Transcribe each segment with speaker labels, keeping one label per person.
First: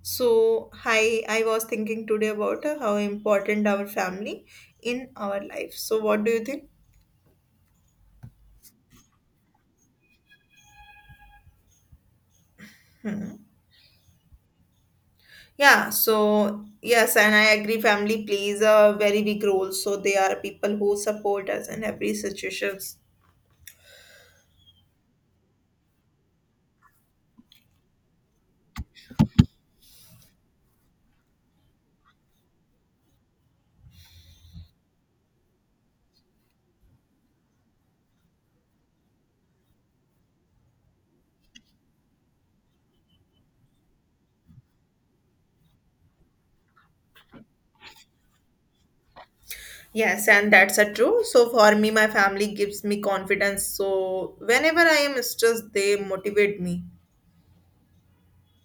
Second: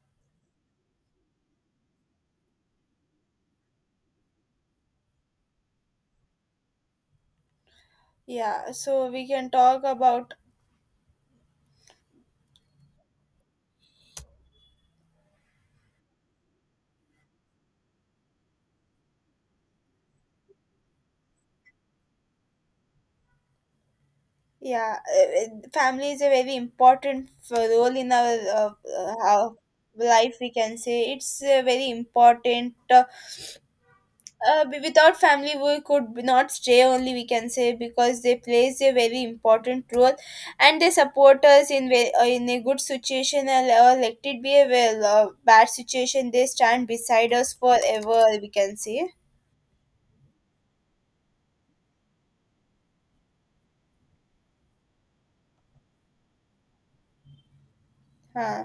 Speaker 1: So, hi, I was thinking today about how important our family in our life. So, what do you think?
Speaker 2: Yeah, so we can talk about
Speaker 1: Hmm. Yeah, so yes, and I agree family plays a very big role. So they are people who support us in every situations.
Speaker 2: yeah, Family is a very important role in our uh, our life. We can say it's very important. Without family, we could not stay. Only we can say because they plays a very important role, and they support us in in a good situation or let it be a well, bad situation. They stand beside us forever. We can say.
Speaker 1: Yes, and that's a true. So for me, my family gives me confidence. So whenever I am stressed, they motivate me.
Speaker 2: Huh.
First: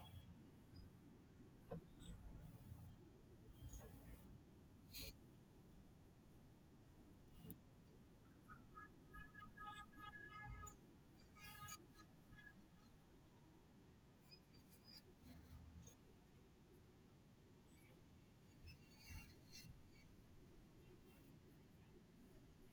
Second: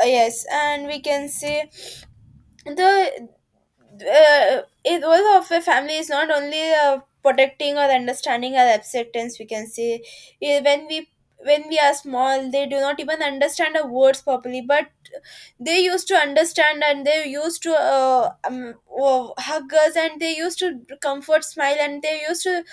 Speaker 2: Yes, and we can say the it role of a family is not only protecting or understanding our acceptance, we can say. Eh, when we when we are small, they do not even understand our words properly, but they used to understand, and they used to hug us, and they used to comfort smile, and they used to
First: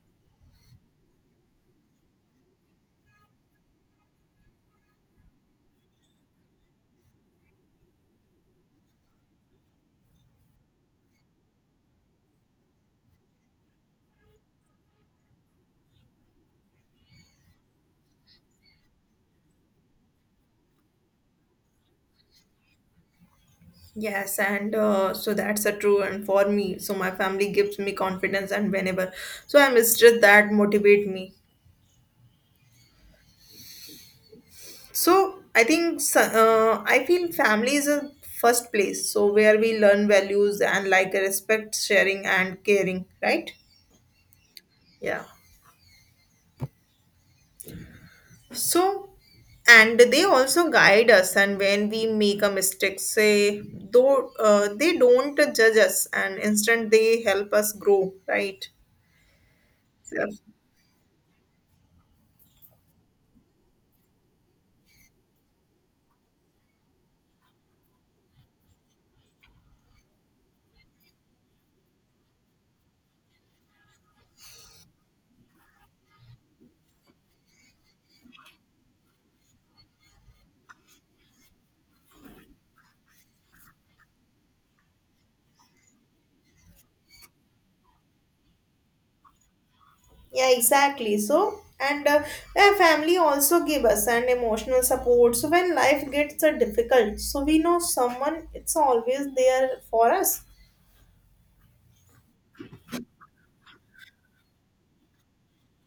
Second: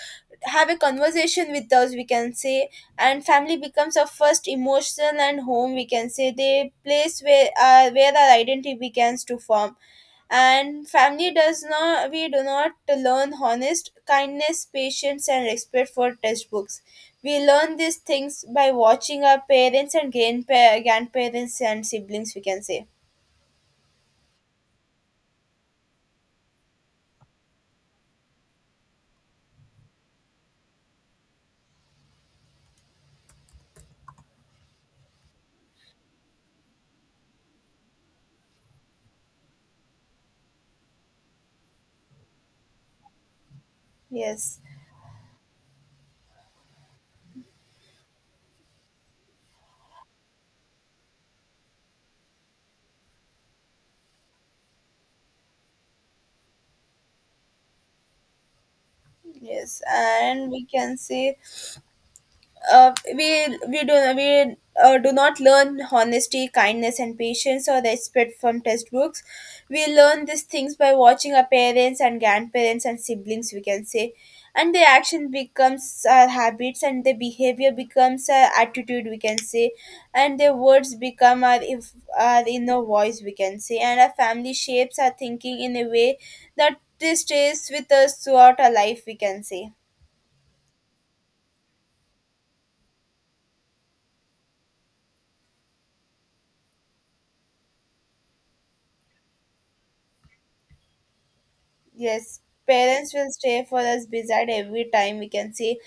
Speaker 2: have a conversation with us, we can say. And family becomes our first emotional and home, we can say, the place where our identity begins to form. And family does not we do not learn honest, kindness, patience, and respect for textbooks. We learn these things by watching our parents and grandparents and siblings, we can say.
Speaker 1: Yes, and so that's a true. And for me, so my family gives me confidence, and whenever so I'm stressed, that motivate me. So I think so- I feel family is a first place. So where we learn values and like respect, sharing, and caring, right?
Speaker 2: yes
Speaker 1: Yeah. So and they also guide us, and when we make a mistake, say though they don't judge us, and instead they help us grow, right?
Speaker 2: yes And we can say, we do not learn honesty, kindness, and patience or respect from textbooks. We learn these things by watching our parents and grandparents and siblings. We can say, and their action becomes our habits, and their behavior becomes our attitude. We can say, and their words become our if our inner voice. We can say, and our family shapes our thinking in a way that this stays with us throughout our life. We can say.
Speaker 1: Yeah, exactly. So, and yeah, family also give us an emotional support. So when life gets difficult, so we know someone it's always there for us.
Speaker 2: Yes, parents will stay for us beside every time, we can see,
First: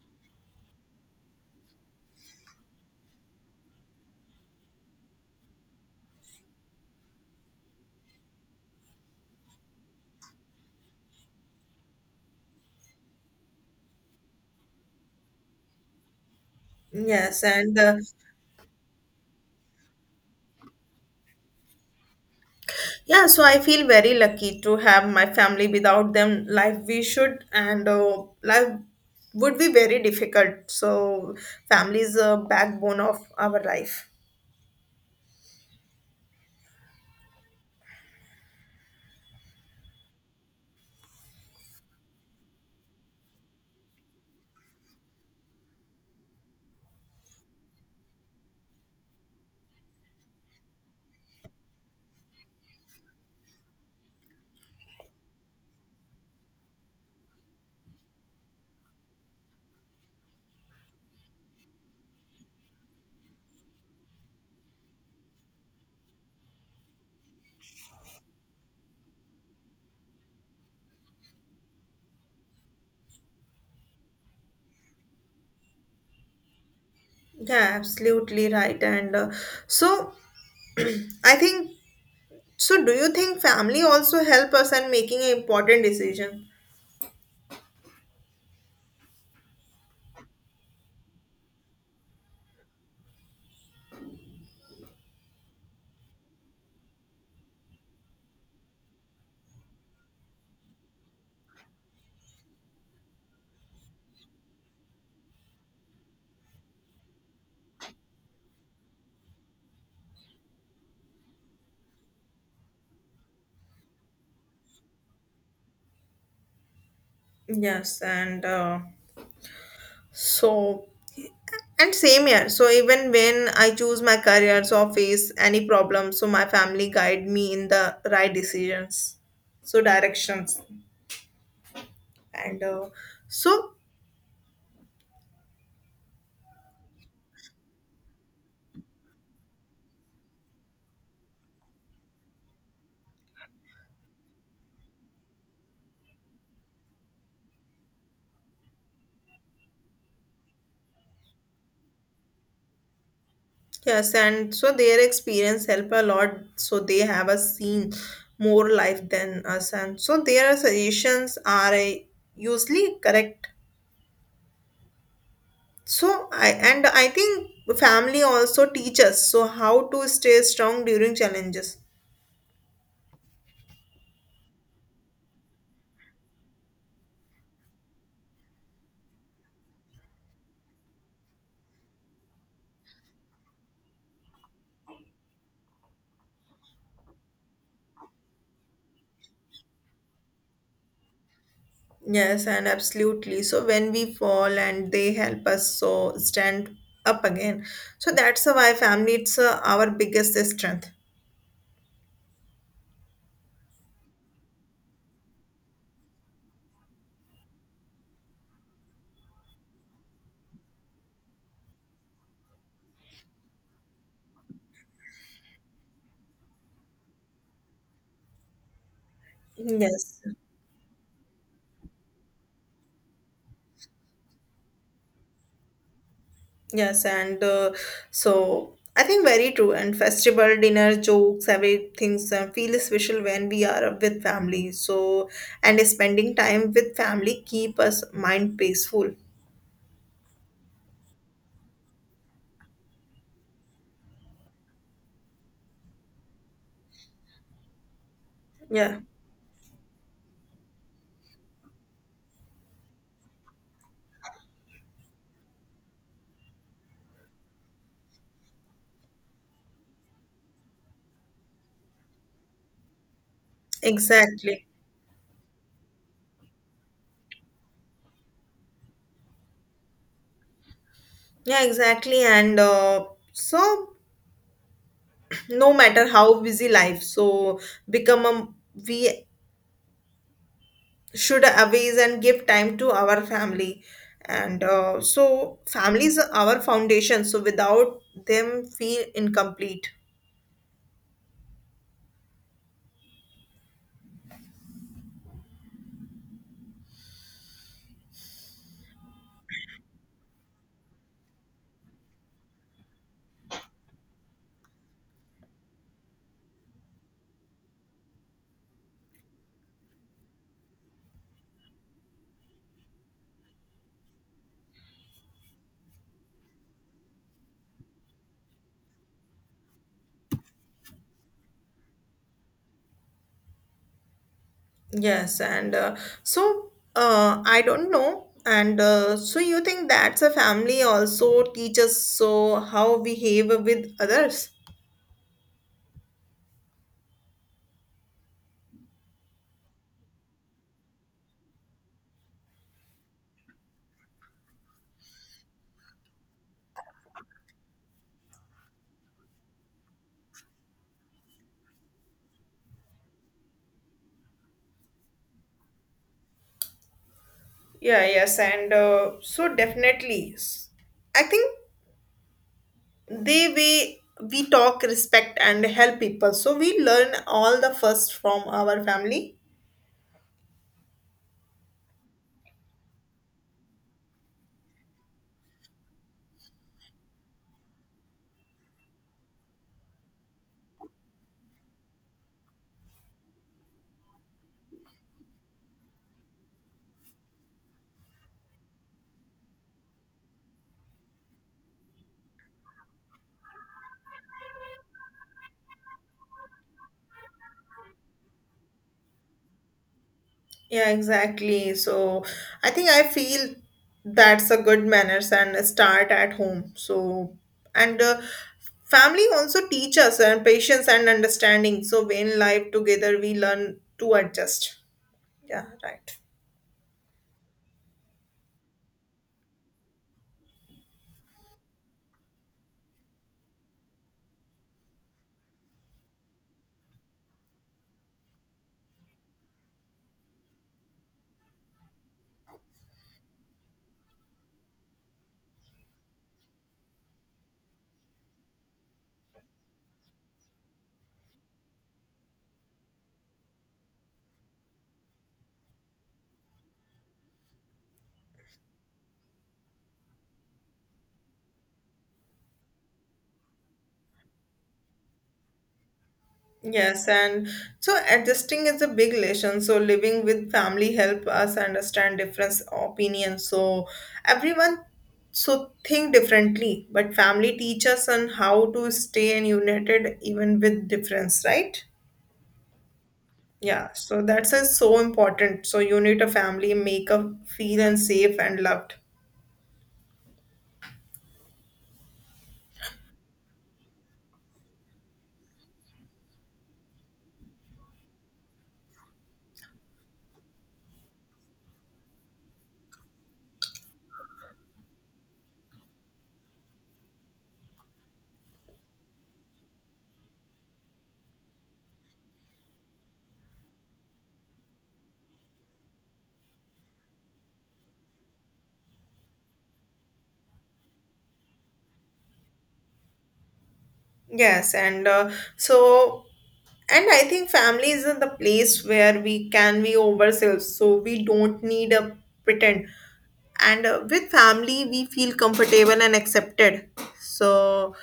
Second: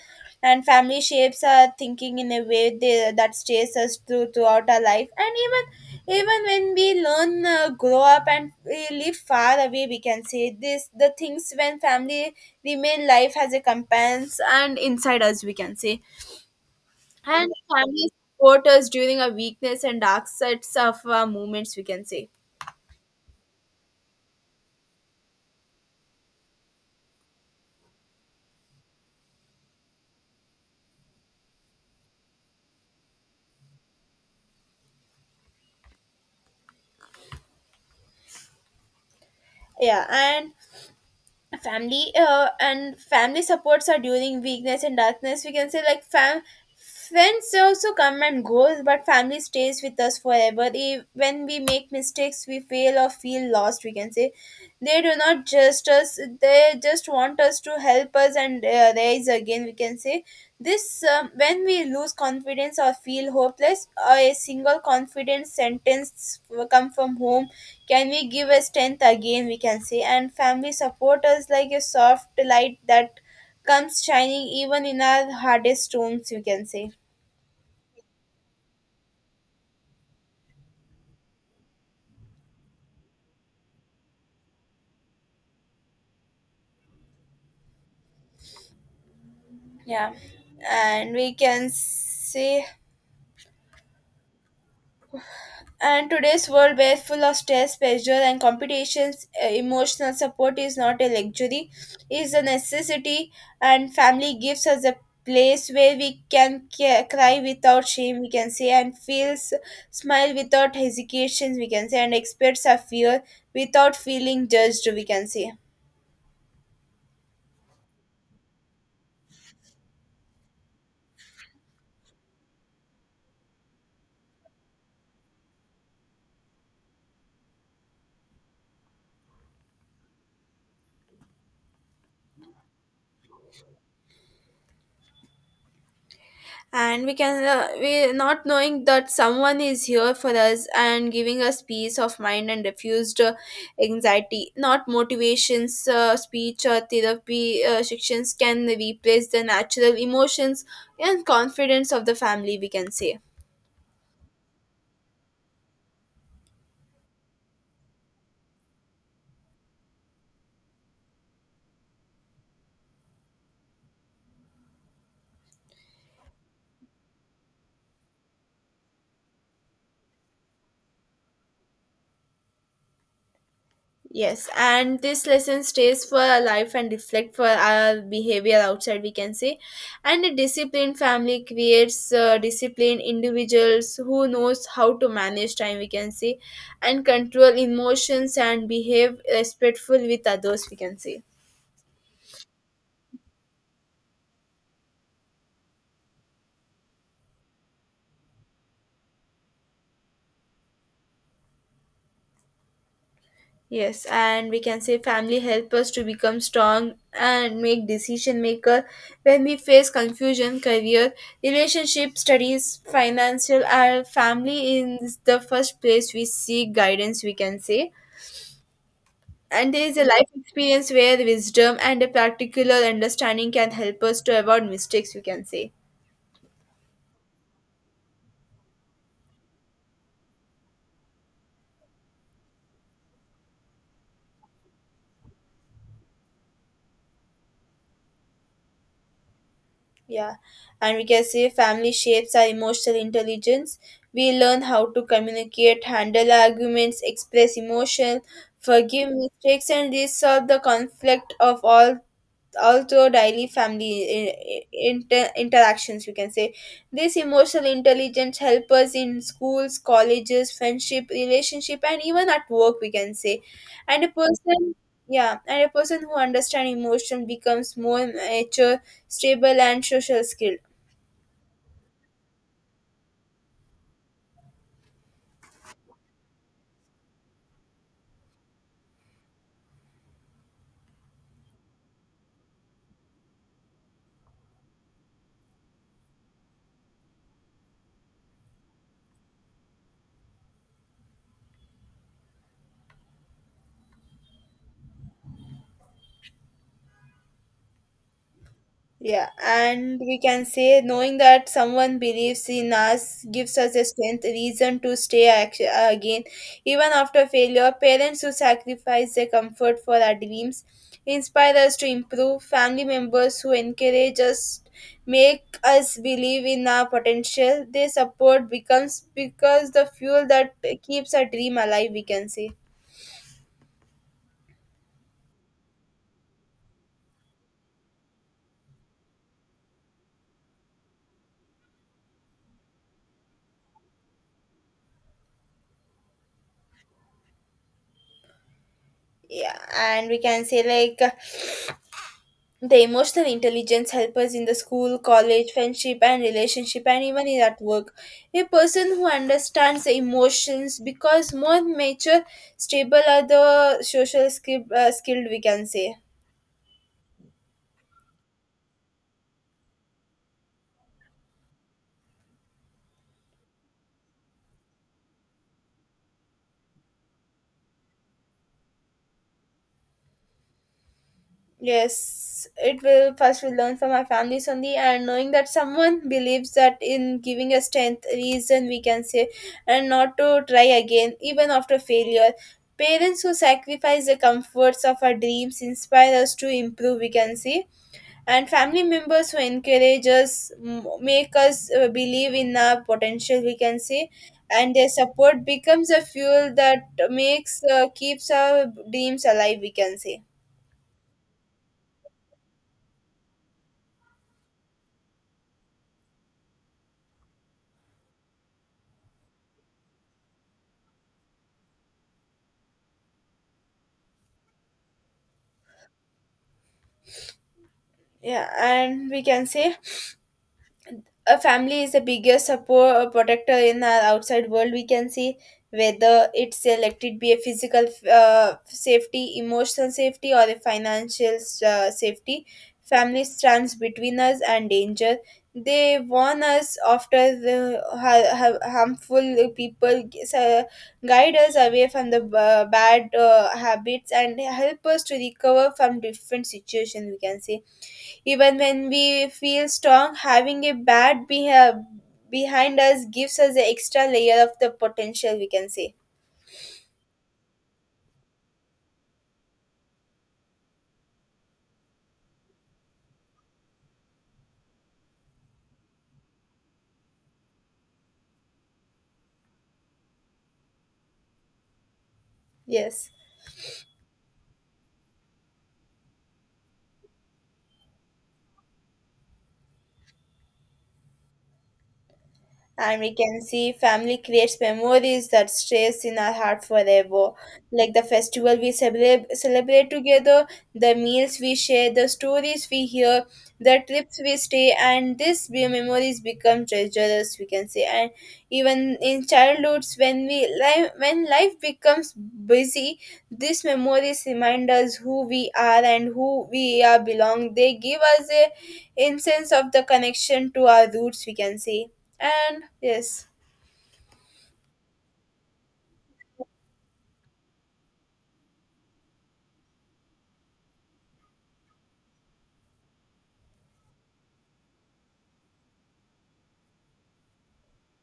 Speaker 2: and family shapes our thinking in a way that stays us throughout our life. And even when we learn, grow up, and we live far away, we can see this the things when family remain life has a companions and inside us, we can say,
Speaker 1: Yes,
Speaker 2: and
Speaker 1: and
Speaker 2: family support us during our weakness and dark sides of our moments, we can say.
Speaker 1: yeah, so I feel very lucky to have my family. Without them, life we should and life would be very difficult. So, family is a backbone of our life.
Speaker 2: Yeah, and family supports are during weakness and darkness, we can say. Like fam Friends also come and go, but family stays with us forever. When we make mistakes, we fail or feel lost, we can say, they do not just us, they just want us to help us and rise again, we can say. This um, when we lose confidence or feel hopeless, a single confident sentence come from home can we give a strength again, we can say, and family support us like a soft light that comes shining even in our hardest rooms, we can say.
Speaker 1: Yeah, absolutely right. And so, I think so, do you think family also help us in making an important decision?
Speaker 2: Yeah. And we can say, and today's world, where full of stress, pressure, and competitions, emotional support is not a luxury, is a necessity. And family gives us a place where we can cry without shame, we can say, and feels smile without hesitations, we can say, and express our fear without feeling judged, we can say.
Speaker 1: Yes, and so and same here. So even when I choose my careers or face any problem, so my family guide me in the right decisions, so directions, and so
Speaker 2: And we not knowing that someone is here for us and giving us peace of mind and refused anxiety, not motivations speech or therapy sections can replace the natural emotions and confidence of the family, we can say.
Speaker 1: yes, and so their experience help a lot. So they have a seen more life than us, and so their suggestions are usually correct. So I and I think family also teach us so how to stay strong during challenges.
Speaker 2: Yes, and this lesson stays for our life and reflect for our behavior outside. We can say, and a disciplined family creates disciplined individuals who knows how to manage time. We can say, and control emotions and behave respectful with others. We can say.
Speaker 1: Yes, and absolutely. So when we fall and they help us so stand up again. So that's why family it's our biggest strength.
Speaker 2: Yes, and we can say family help us to become strong and make decision maker when we face confusion, career, relationship, studies, financial. Our family is the first place we seek guidance. We can say, and there is a
Speaker 1: Yes,
Speaker 2: life experience where wisdom and a practical understanding can help us to avoid mistakes. We can say.
Speaker 1: yes, and so I think very true. And festival dinner jokes, everything feel special when we are with family. So and spending time with family keep us mind peaceful.
Speaker 2: Yeah, and we can say family shapes our emotional intelligence. We learn how to communicate, handle arguments, express emotion,
Speaker 1: Yeah.
Speaker 2: forgive mistakes, and resolve the conflict of all, also daily family interactions, you can say. This emotional intelligence help us in schools, colleges, friendship, relationship, and even at work, we can say. and a
Speaker 1: Exactly.
Speaker 2: person yeah and a person who understands emotion becomes more mature, stable, and social skilled.
Speaker 1: Yeah, exactly. And so, no matter how busy life, so become a we should always and give time to our family. And so, families are our foundation. So, without them, feel incomplete.
Speaker 2: Yeah, and we can say knowing that someone believes in us gives us a strength, reason to stay again. Even after failure, parents who sacrifice their comfort for our dreams inspire us to improve. Family members who encourage us make us believe in our potential. Their support becomes because the fuel that keeps our dream alive, we can say.
Speaker 1: Yes, and so I don't know. And so, you think that's a family also teaches so how behave with others?
Speaker 2: Yeah, and we can say, like, the emotional intelligence helps us in the school, college, friendship, and relationship, and even in at work. A person who understands the emotions because more mature, stable are the social skill, skilled, we can say.
Speaker 1: Yeah, yes, and so definitely, I think they way we talk, respect, and help people. So we learn all the first from our family.
Speaker 2: Yes, it will first will learn from our families only, and knowing that someone believes that in giving a strength reason, we can say, and not to try again even after failure. Parents who sacrifice the comforts of our dreams inspire us to improve. We can see, and family members who encourage us make us believe in our potential, we can say, and their support becomes a fuel that makes keeps our dreams alive, we can say.
Speaker 1: Yeah, exactly. So I think I feel that's a good manners and start at home. So and family also teach us and patience and understanding. So when life together, we learn to adjust. Yeah, right.
Speaker 2: Yeah, and we can say a family is the biggest support protector in our outside world, we can see, whether it's elected be a physical safety, emotional safety, or a financial safety. Family stands between us and danger. They warn us after the harmful people, uh, guide us away from the bad habits, and help us to recover from different situations, we can say. Even when we feel strong, having a behind us gives us an extra layer of the potential, we can say.
Speaker 1: Yes, and so adjusting is a big lesson. So living with family help us understand different opinions. So everyone so think differently, but family teach us on how to stay and united even with difference, right?
Speaker 2: Yes.
Speaker 1: Yeah, so that's is so important. So unit a family, make a feel and safe and loved.
Speaker 2: And we can see family creates memories that stays in our heart forever, like the festival we celebrate, celebrate together, the meals we share, the stories we hear, the trips we stay, and memories become treasures, we can say. And even in childhoods, when we life when life becomes busy, these memories remind us who we are and who we are belong. They give us a, in sense of the connection to our roots, we can say. And yes,
Speaker 1: Yes, and so, and I think family is the place where we can be ourselves, so we don't need a pretend. And with family, we feel comfortable and accepted. So,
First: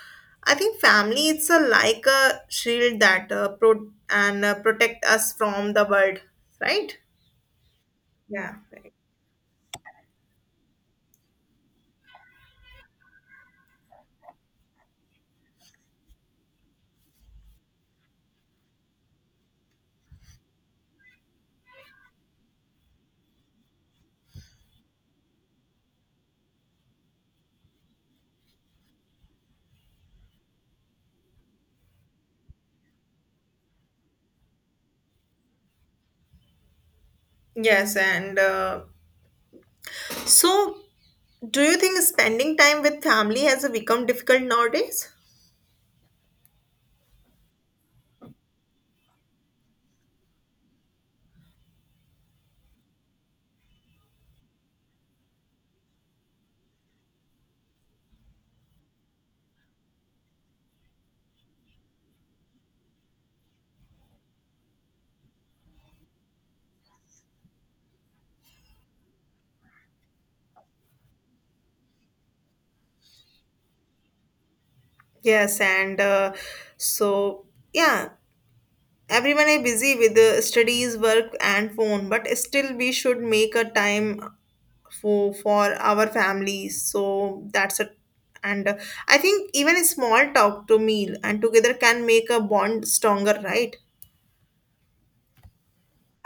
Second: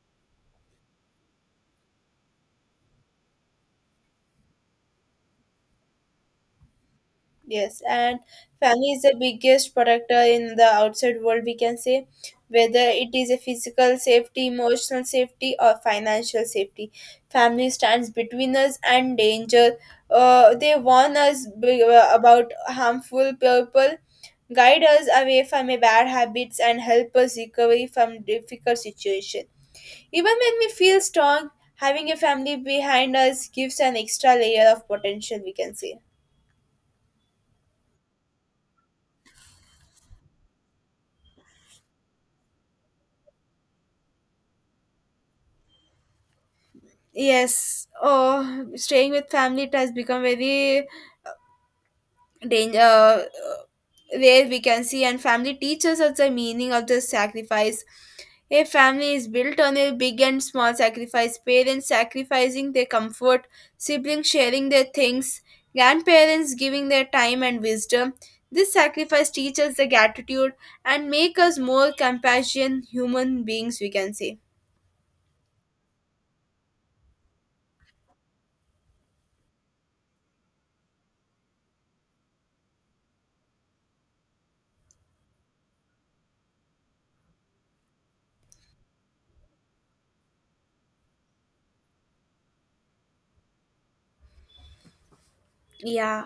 Speaker 1: I think family it's a like a shield that protect us from the world, right?
Speaker 2: yes, and
Speaker 1: Yeah.
Speaker 2: family
Speaker 1: Right.
Speaker 2: is the biggest protector in the outside world, we can say, whether it is a physical safety, emotional safety, or financial safety. Family stands between us and danger. They warn us about harmful people, guide us away from a bad habits, and help us recover from difficult situation. Even when we feel strong, having a family behind us gives an extra layer of potential, we can say.
Speaker 1: Yes, and so, do you think spending time with family has become difficult nowadays?
Speaker 2: Yes, oh, staying with family it has become very danger. Where we can see, and family teaches us the meaning of the sacrifice. A family is built on a big and small sacrifice. Parents sacrificing their comfort, siblings sharing their things, grandparents giving their time and wisdom. This sacrifice teaches the gratitude and make us more compassionate human beings. We can say,
Speaker 1: Yes, and so yeah, everyone is busy with the studies, work, and phone, but still we should make a time for our families. So that's a and I think even a small talk to meal and together can make a bond stronger, right?
Speaker 2: yeah.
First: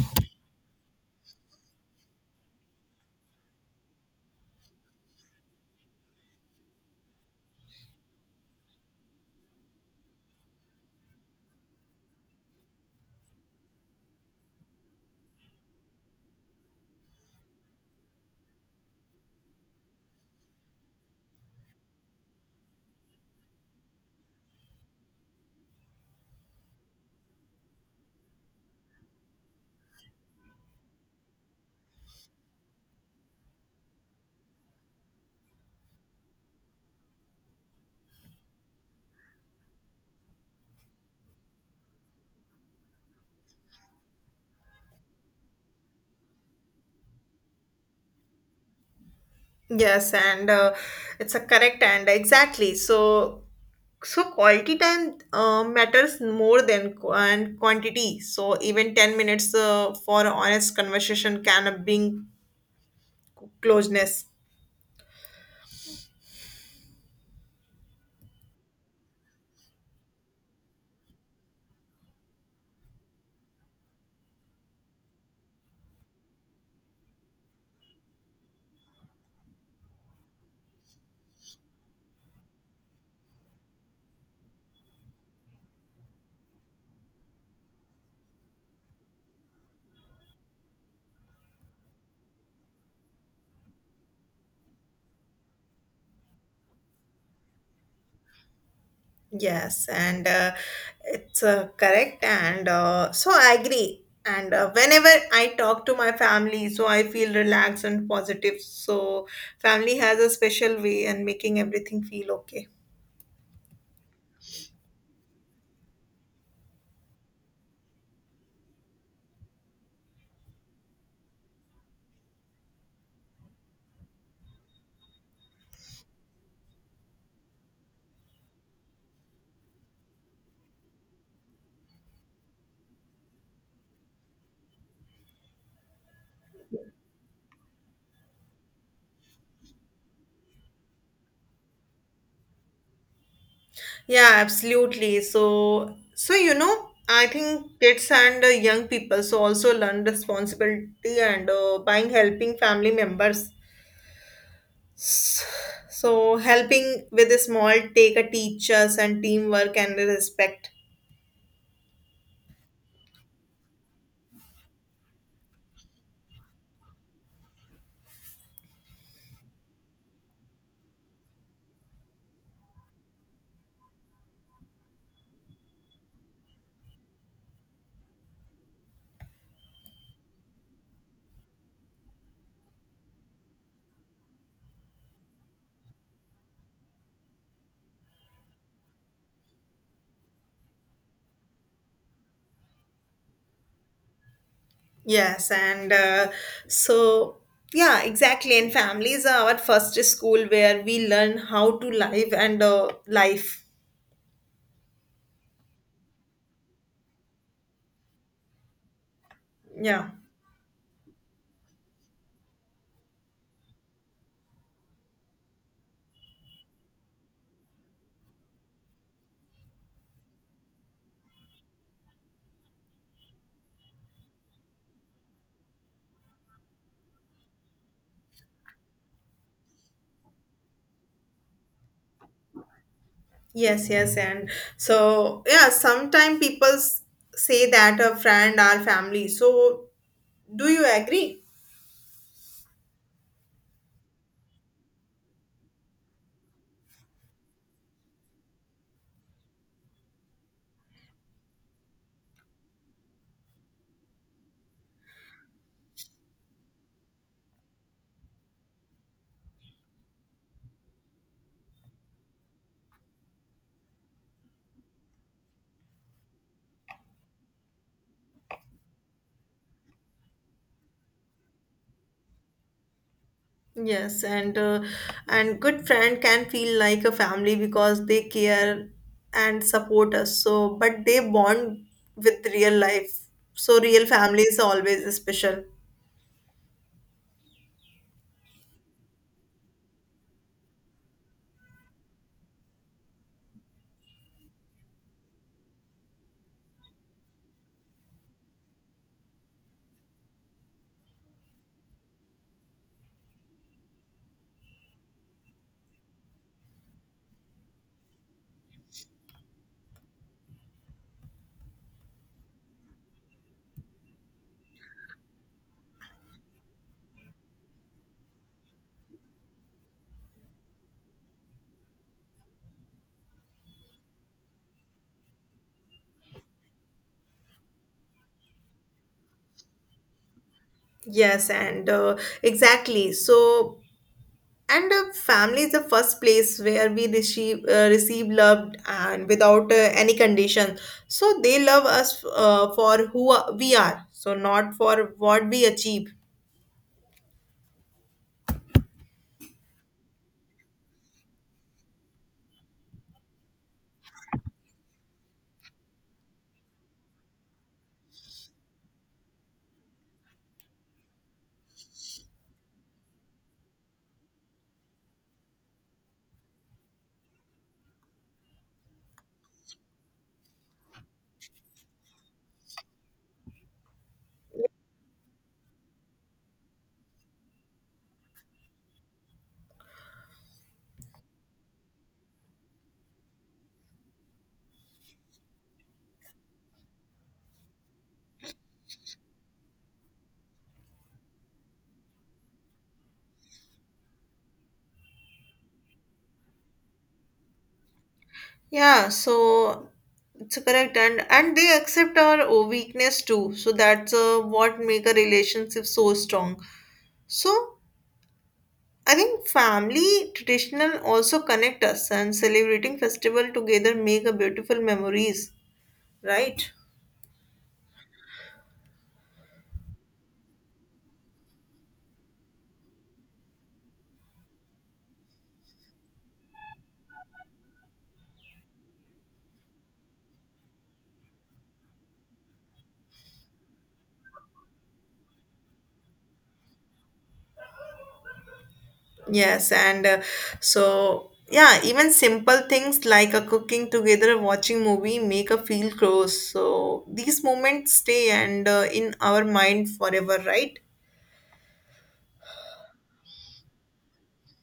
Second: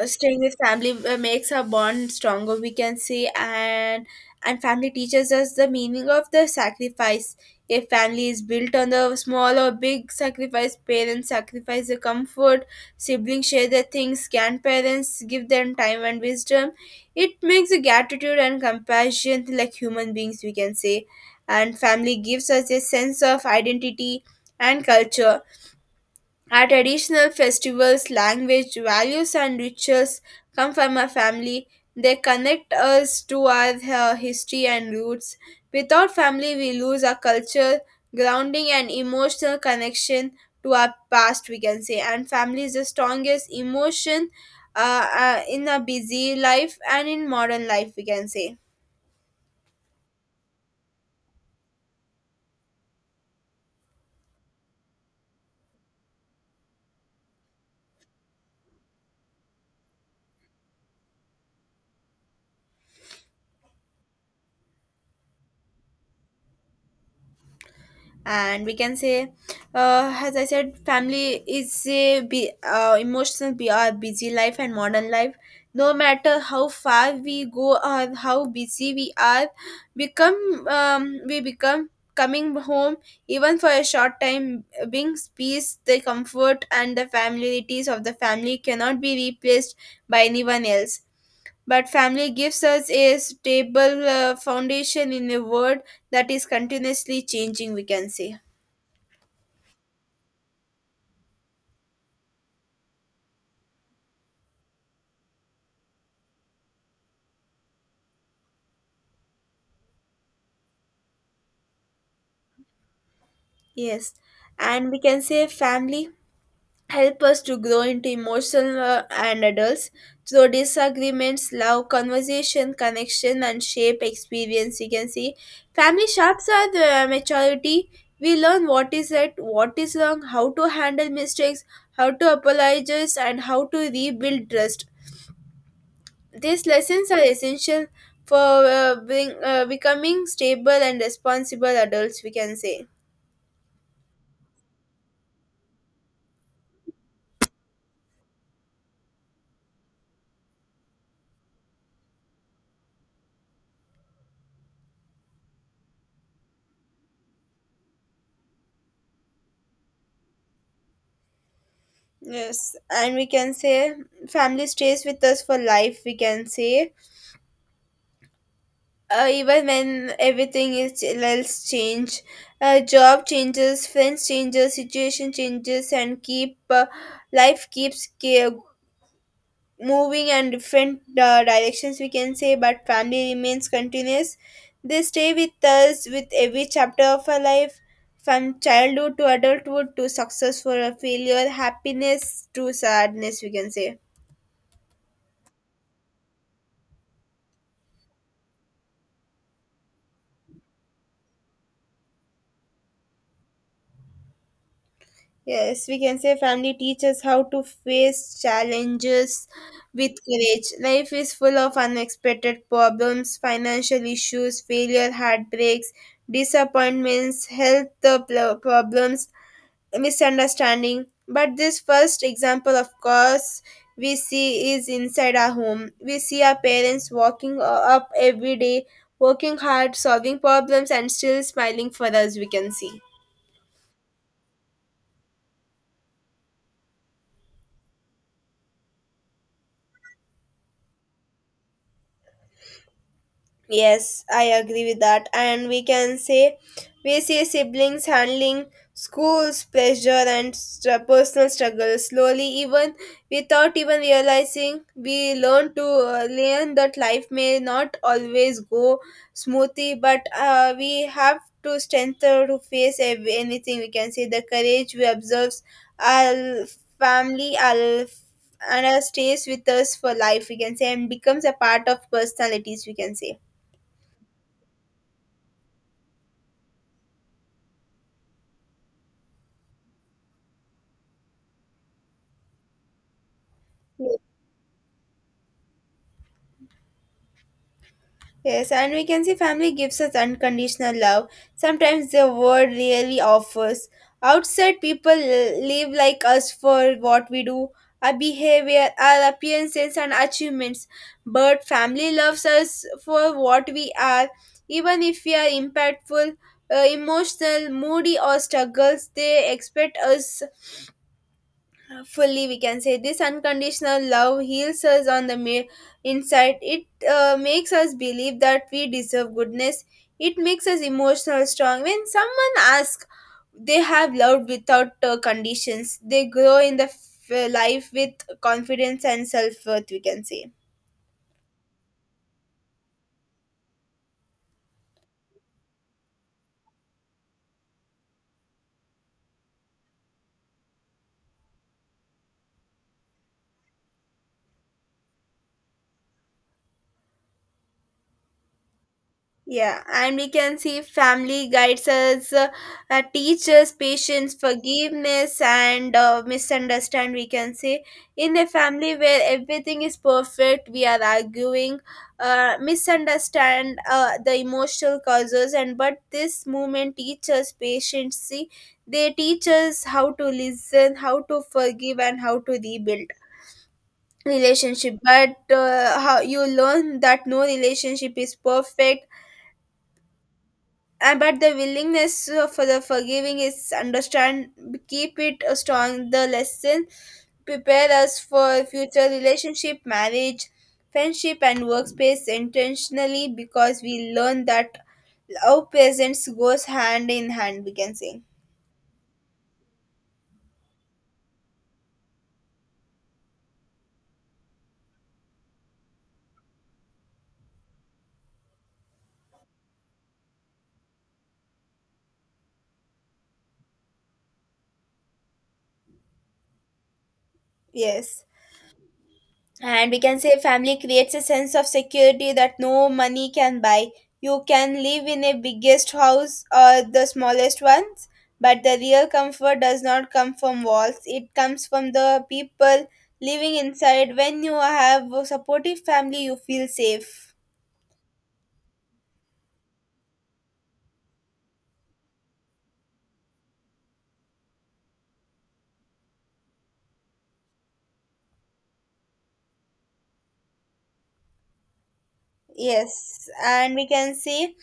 Speaker 2: Staying with family makes our bond stronger, we can say, and family teaches us the meaning of the sacrifice. A family is built on the small or big sacrifice. Parents sacrifice their comfort, siblings share their things, grandparents give them time and wisdom. It makes a gratitude and compassion like human beings, we can say. And family gives us a sense of identity and culture. Our traditional festivals, language, values, and rituals come from our family. They connect us to our history and roots. Without family, we lose our culture, grounding, and emotional connection to our past, we can say. And family is the strongest emotion in a busy life and in modern life, we can say.
Speaker 1: Yes, and it's a correct and exactly. So, so quality time matters more than and quantity. So even 10 minutes for honest conversation can bring closeness.
Speaker 2: And we can say, as I said, family is a emotional be our busy life and modern life. No matter how far we go or how busy we are, become we become coming home, even for a short time, brings peace. The comfort and the familiarities of the family cannot be replaced by anyone else, but family gives us a stable foundation in a world that is continuously changing, we can say.
Speaker 1: Yes, and it's correct. And so I agree. And whenever I talk to my family, so I feel relaxed and positive. So family has a special way and making everything feel okay.
Speaker 2: Yes, and we can say family help us to grow into emotional and adults through disagreements, love, conversation, connection, and shape experience. You can see family shapes our maturity. We learn what is right, what is wrong, how to handle mistakes, how to apologize, and how to rebuild trust. These lessons are essential for becoming stable and responsible adults. We can say.
Speaker 1: Yeah, absolutely. So, so you know, I think kids and young people so also learn responsibility and buying helping family members. S- So, helping with a small take a teachers and teamwork and respect.
Speaker 2: Yes, and we can say family stays with us for life. We can say even when everything is else change, job changes, friends changes, situation changes, and keep life keeps ca- moving and different directions. We can say, but family remains continuous. They stay with us with every chapter of our life, from childhood to adulthood to success for a failure, happiness to sadness. We can say.
Speaker 1: Yes, and so yeah, exactly. And families are our first school where we learn how to live and life.
Speaker 2: Yes, we can say family teaches how to face challenges
Speaker 1: Yeah.
Speaker 2: with courage. Life is full of unexpected problems, financial issues, failure, heartbreaks, disappointments, health problems, misunderstanding. But this first example, of course, we see is inside our home. We see our parents walking up every day, working hard, solving problems, and still smiling for us, we can see.
Speaker 1: Yes, yes, and so yeah, sometimes people say that a friend or family. So, do you agree?
Speaker 2: Yes, I agree with that. And we can say we see siblings handling schools, pressure, and personal struggles slowly, even without even realizing. We learn to learn that life may not always go smoothly, but we have to strengthen to face anything. We can say the courage we observe our family, and our stays with us for life. We can say and becomes a part of personalities. We can say.
Speaker 1: Yes, and good friend can feel like a family because they care and support us. So, but they bond with real life. So, real family is always special.
Speaker 2: Yes, and we can see family gives us unconditional love. Sometimes the world really offers. Outside people live like us for what we do, our behavior, our appearances, and achievements. But family loves us for what we are. Even if we are impactful, emotional, moody, or struggles, they expect us fully, we can say. This unconditional love heals us on the mere inside. It makes us believe that we deserve goodness. It makes us emotional strong. When someone asks, they have loved without conditions. They grow in the life with confidence and self-worth, we can say.
Speaker 1: Yes, and exactly. So, and family is the first place where we receive receive love and without any condition. So they love us for who we are, so not for what we achieve.
Speaker 2: Yeah, and we can see family guides us, teaches patience, forgiveness, and misunderstand. We can say in a family where everything is perfect, we are arguing, misunderstand the emotional causes, and but this movement teaches patience. See, they teach us how to listen, how to forgive, and how to rebuild relationship. But how you learn that no relationship is perfect, but the willingness for the forgiving is understand, keep it strong. The lesson prepare us for future relationship marriage, friendship, and workspace intentionally, because we learn that love presence goes hand in hand, we can say.
Speaker 1: Yeah, so it's correct, and they accept our weakness too. So that's what make a relationship so strong. So I think family traditional also connect us, and celebrating festival together make a beautiful memories, right?
Speaker 2: Yes, and we can say family creates a sense of security that no money can buy. You can live in a biggest house or the smallest ones, but the real comfort does not come from walls. It comes from the people living inside. When you have a supportive family, you feel safe.
Speaker 1: Yes, and so yeah, even simple things like a cooking together, watching movie make a feel close. So these moments stay and in our mind forever, right?
Speaker 2: Yes, and we can say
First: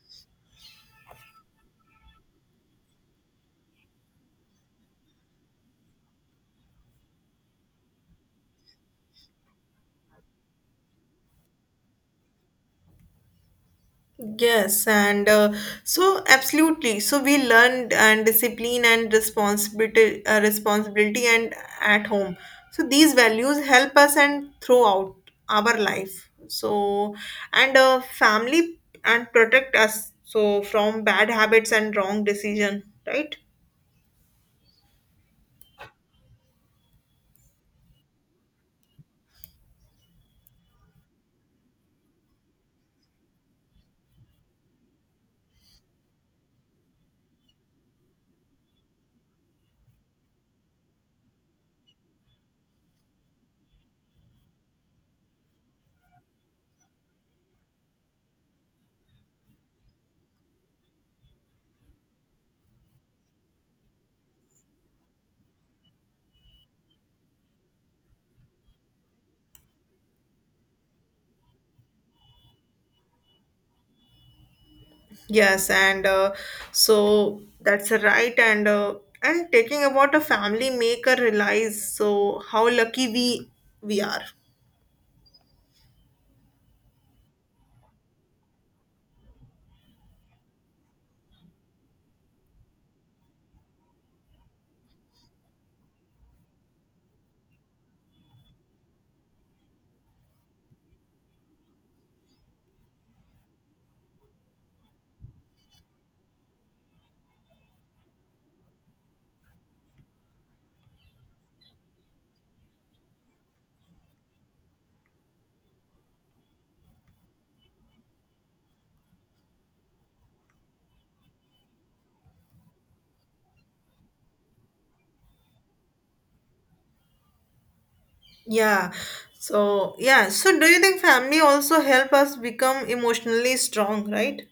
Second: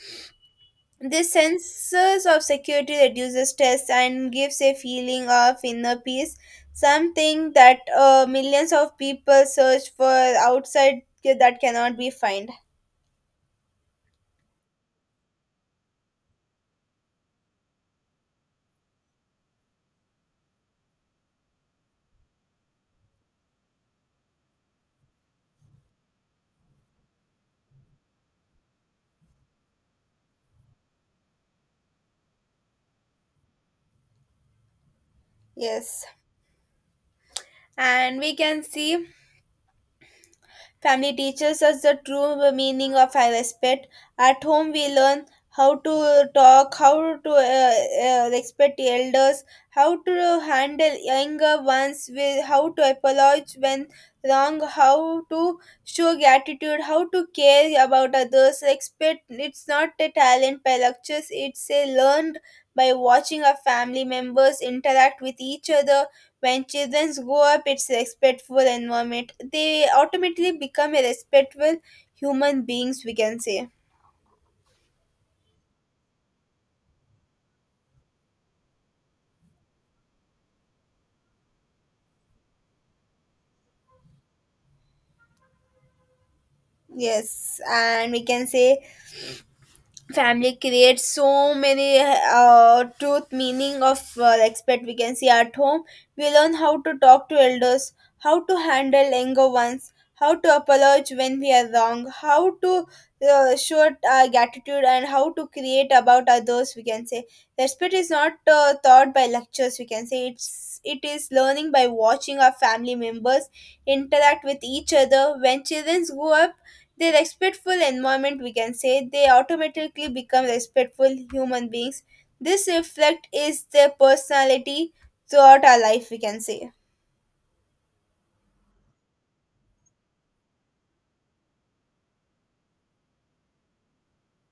Speaker 2: this sense of security reduces stress and gives a feeling of inner peace, something that millions of people search for outside that cannot be found.
Speaker 1: Yes, and so absolutely. So we learned and discipline and responsibility, responsibility and at home. So these values help us and throughout our life. So and family and protect us so from bad habits and wrong decision, right?
Speaker 2: Yes. And we can see family teaches us the true meaning of our respect. At home, we learn how to talk, how to respect the elders, how to handle younger ones, with, how to apologize when wrong, how to show gratitude, how to care about others. Respect, it's not a talent by lectures, it's a learned by watching our family members interact with each other. When children grow up its respectful environment, they automatically become a respectful human beings, we can say.
Speaker 1: Yes, and so that's a right. And taking about a family make her realize so how lucky we are.
Speaker 2: Yes, and we can say family creates so many truth meaning of respect. We can see at home we learn how to talk to elders, how to handle anger once, how to apologize when we are wrong, how to show our gratitude, and how to create about others, we can say. Respect is not taught by lectures, we can say. It's it is learning by watching our family members interact with each other. When children grow up their respectful environment, we can say, they automatically become respectful human beings. This reflect is their personality throughout our life, we can say.
Speaker 1: Yeah. So, yeah. So, do you think family also help us become emotionally strong, right?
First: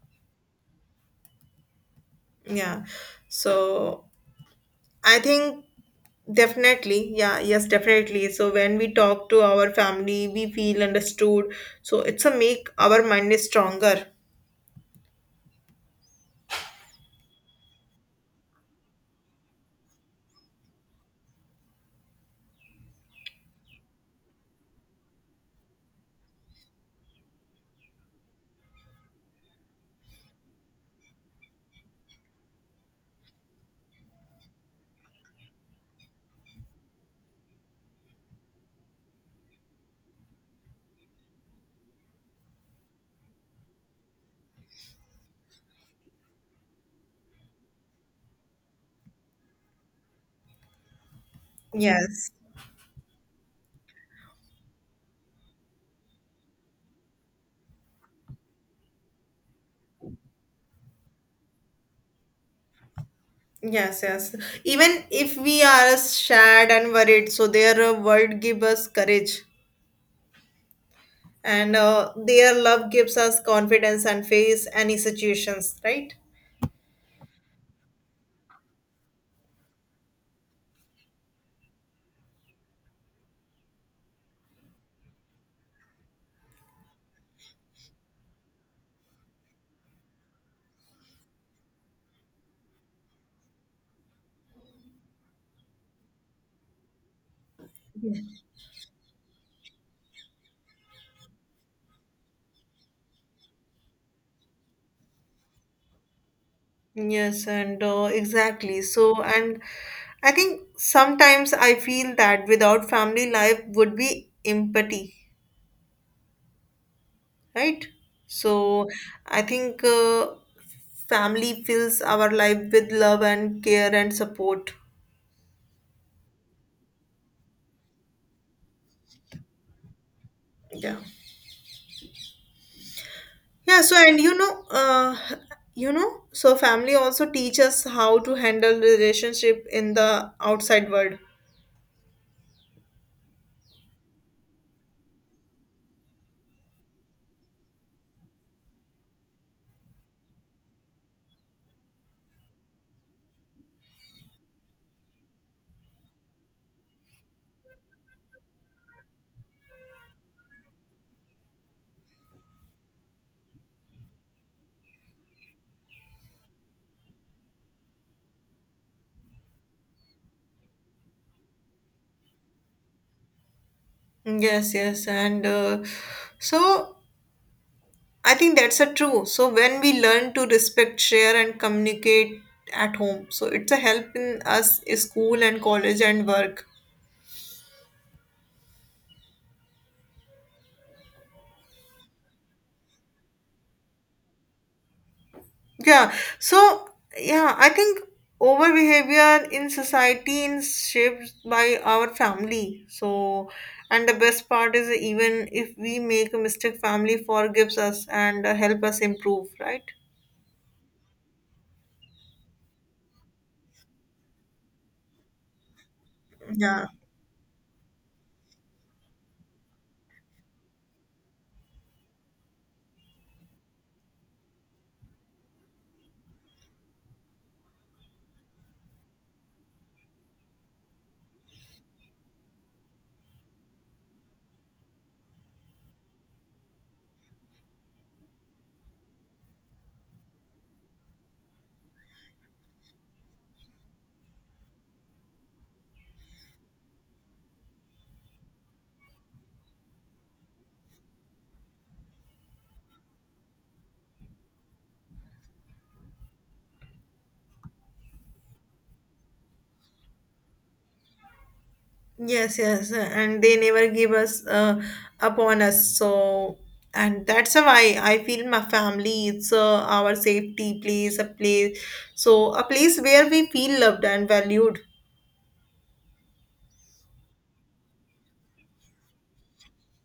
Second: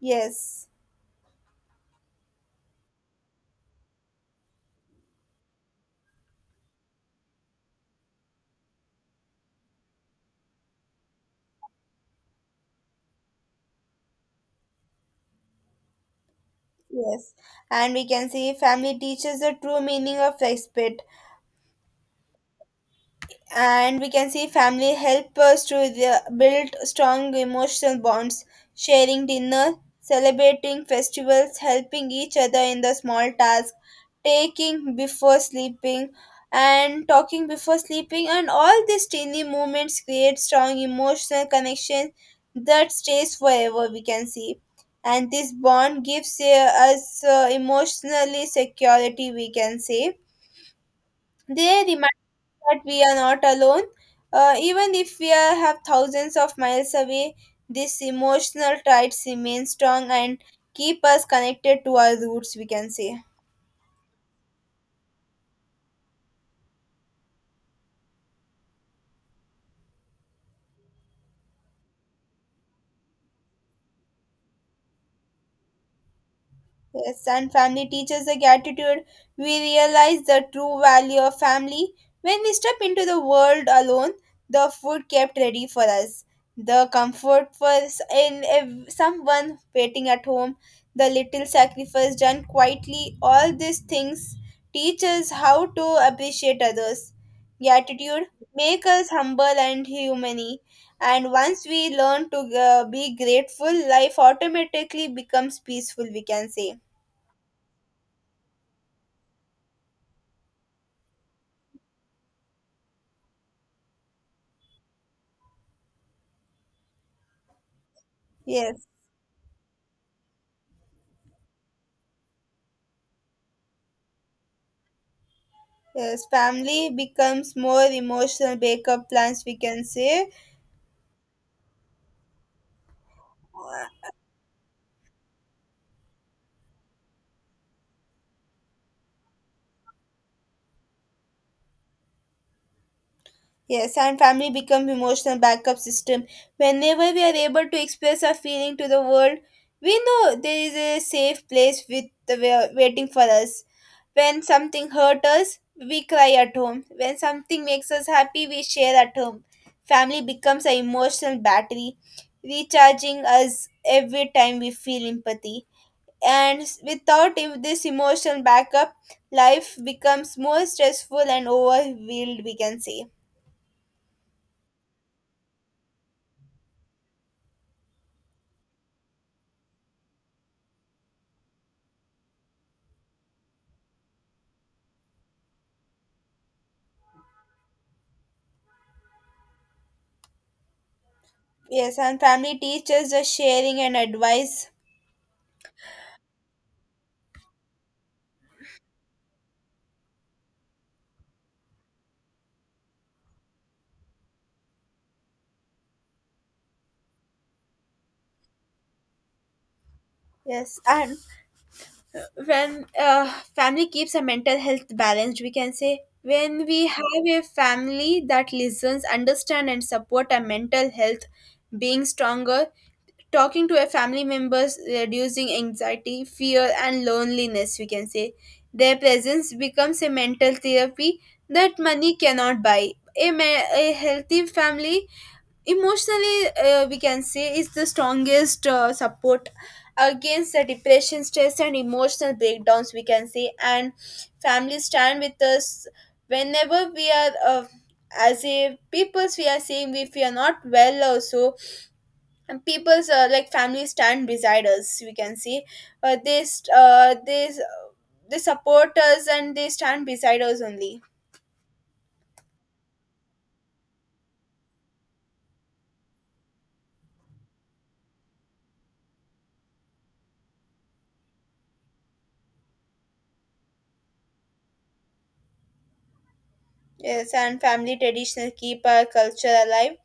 Speaker 2: Yes,
Speaker 1: Yeah. So, I think definitely. Yeah. Yes, definitely. So, when we talk to our family, we feel understood. So, it's a make our mind is stronger.
Speaker 2: yes, and we can say family teaches the true meaning of respect. And we can see family help us to the, build strong emotional bonds. Sharing dinner, celebrating festivals, helping each other in the small tasks, taking before sleeping and talking before sleeping, and all these teeny moments create strong emotional connection that stays forever, we can see. And this bond gives us emotionally security, we can say. They remind
Speaker 1: Yes.
Speaker 2: that we are not alone, even if we are, have thousands of miles away. This emotional ties remain strong and keep us connected to our roots. We can say.
Speaker 1: Yes, yes. Even if we are sad and worried, so their word give us courage, and their love gives us confidence and face any situations, right?
Speaker 2: Yes, and family teaches the gratitude. We realize the true value of family when we step into the world alone. The food kept ready for us, the comfort for someone waiting at home, the little sacrifice done quietly. All these things teach us how to appreciate others. Gratitude make us humble and humane. And once we learn to be grateful, life automatically becomes peaceful. We can say.
Speaker 1: Yes, and exactly. So, and I think sometimes I feel that without family life would be empty, right?
Speaker 2: Yes,
Speaker 1: So, I think family fills our life with love and care and support.
Speaker 2: yes. Family becomes more emotional backup plans, we can say.
Speaker 1: Yeah. Yeah, so and you know, so family also teach us how to handle relationship in the outside world.
Speaker 2: Yes, and family become emotional backup system. Whenever we are able to express our feeling to the world, we know there is a safe place with the waiting for us. When something hurt us, we cry at home. When something makes us happy, we share at home. Family becomes an emotional battery, recharging us every time we feel empathy. And without, if this emotional backup, life becomes more stressful and overwhelmed, we can say.
Speaker 1: Yes, yes, and so I think that's a true. So when we learn to respect, share, and communicate at home, so it's a help in us in school and college and work.
Speaker 2: Yes, and family teaches the sharing and advice.
Speaker 1: Yeah. So yeah, I think over behavior in society is shaped by our family. So and the best part is even if we make a mistake, family forgives us and help us improve. Right.
Speaker 2: Yes, and when family keeps a mental health balanced, we can say, when we
Speaker 1: Yeah.
Speaker 2: have a family that listens understand and support our mental health, being stronger, talking to a family members, reducing anxiety, fear, and loneliness, we can say. Their presence becomes a mental therapy that money cannot buy. A healthy family emotionally, we can say, is the strongest support against the depression, stress, and emotional breakdowns, we can say. And families stand with us whenever we are as a peoples, we are saying, if we are not well also. And people's like families stand beside us, we can see. uh, they st- uh, they s- they support us and they stand beside us only.
Speaker 1: Yes, yes, and they never give us upon us. So, and that's why I feel my family it's our safety place, a place, so a place where we feel loved and valued.
Speaker 2: Yes, and family traditions keep our culture alive.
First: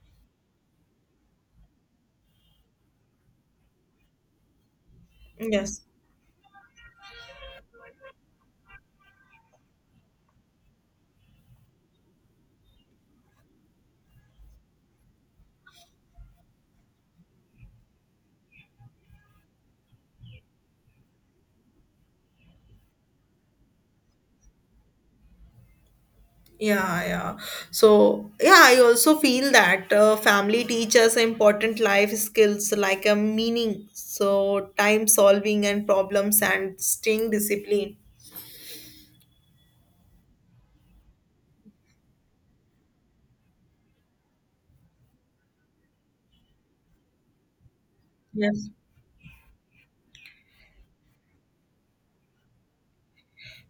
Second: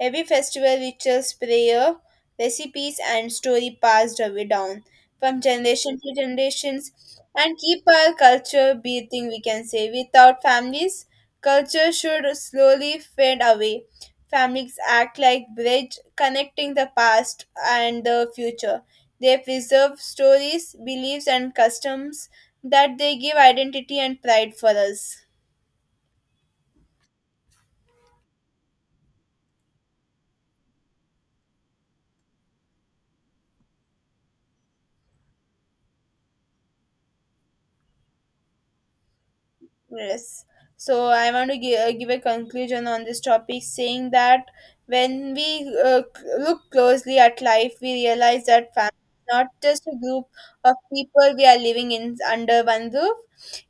Speaker 2: Every festival rituals, prayer, recipes, and story passed away down from
Speaker 1: Yes.
Speaker 2: generation to generations and keep our culture beating, we can say. Without families, culture should slowly fade away. Families act like bridge connecting the past and the future. They preserve stories, beliefs, and customs that they give identity and pride for us.
Speaker 1: Yeah, yeah. So, yeah, I also feel that family teaches important life skills like a meaning, so time solving and problems and staying disciplined.
Speaker 2: Yes. So I want to give, give a conclusion on this topic, saying that when we look closely at life, we realize
Speaker 1: Yes.
Speaker 2: that family is not just a group of people we are living in under one roof.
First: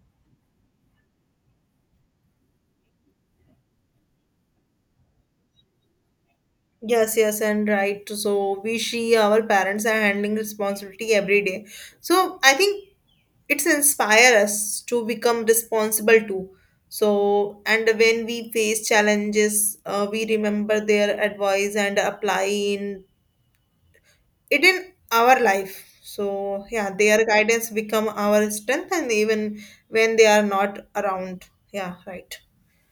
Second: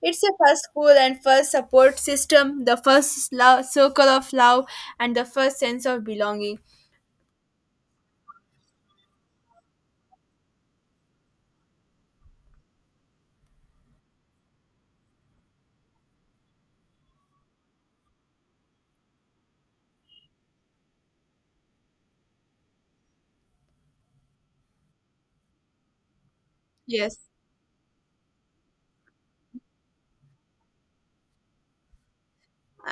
Speaker 2: It's the first school and first support system, the first love, circle of love, and the first sense of belonging.
Speaker 1: Yes, yes, and right. So we see our parents are handling responsibility every day. So I think it's inspire us to become responsible too. So and when we face challenges, we remember their advice and apply in it in our life. So yeah, their
Speaker 2: Yes.
Speaker 1: guidance become our strength, and even when they are not around. Yeah, right.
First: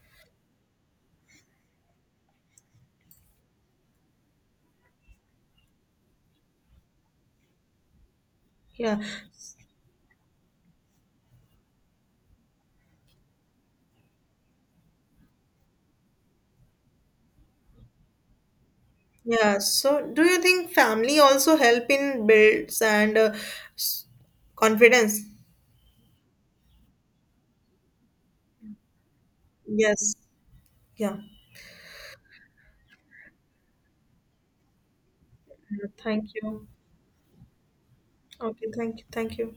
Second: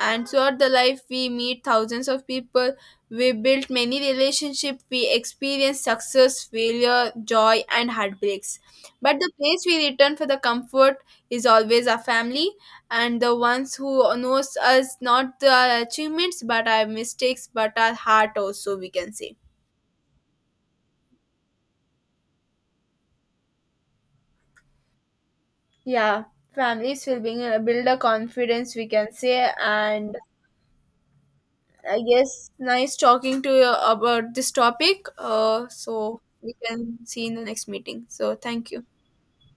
Speaker 2: And throughout the life we meet thousands of people, we build many relationships, we experience success, failure, joy, and heartbreaks.
Speaker 1: Yeah.
Speaker 2: But the place we return for the comfort is always our family, and the ones who knows us not the achievements but our mistakes, but our heart also, we can say.
Speaker 1: Yeah, so do you think family also help in builds and s- confidence?
Speaker 2: Yeah, families will bring, build a confidence, we can say.
Speaker 1: Yes.
Speaker 2: And
Speaker 1: Yeah.
Speaker 2: I guess nice talking to you about this topic. So
Speaker 1: Thank
Speaker 2: we
Speaker 1: you.
Speaker 2: can see in the next meeting. So
Speaker 1: Okay,
Speaker 2: thank you.
Speaker 1: thank you. Thank you.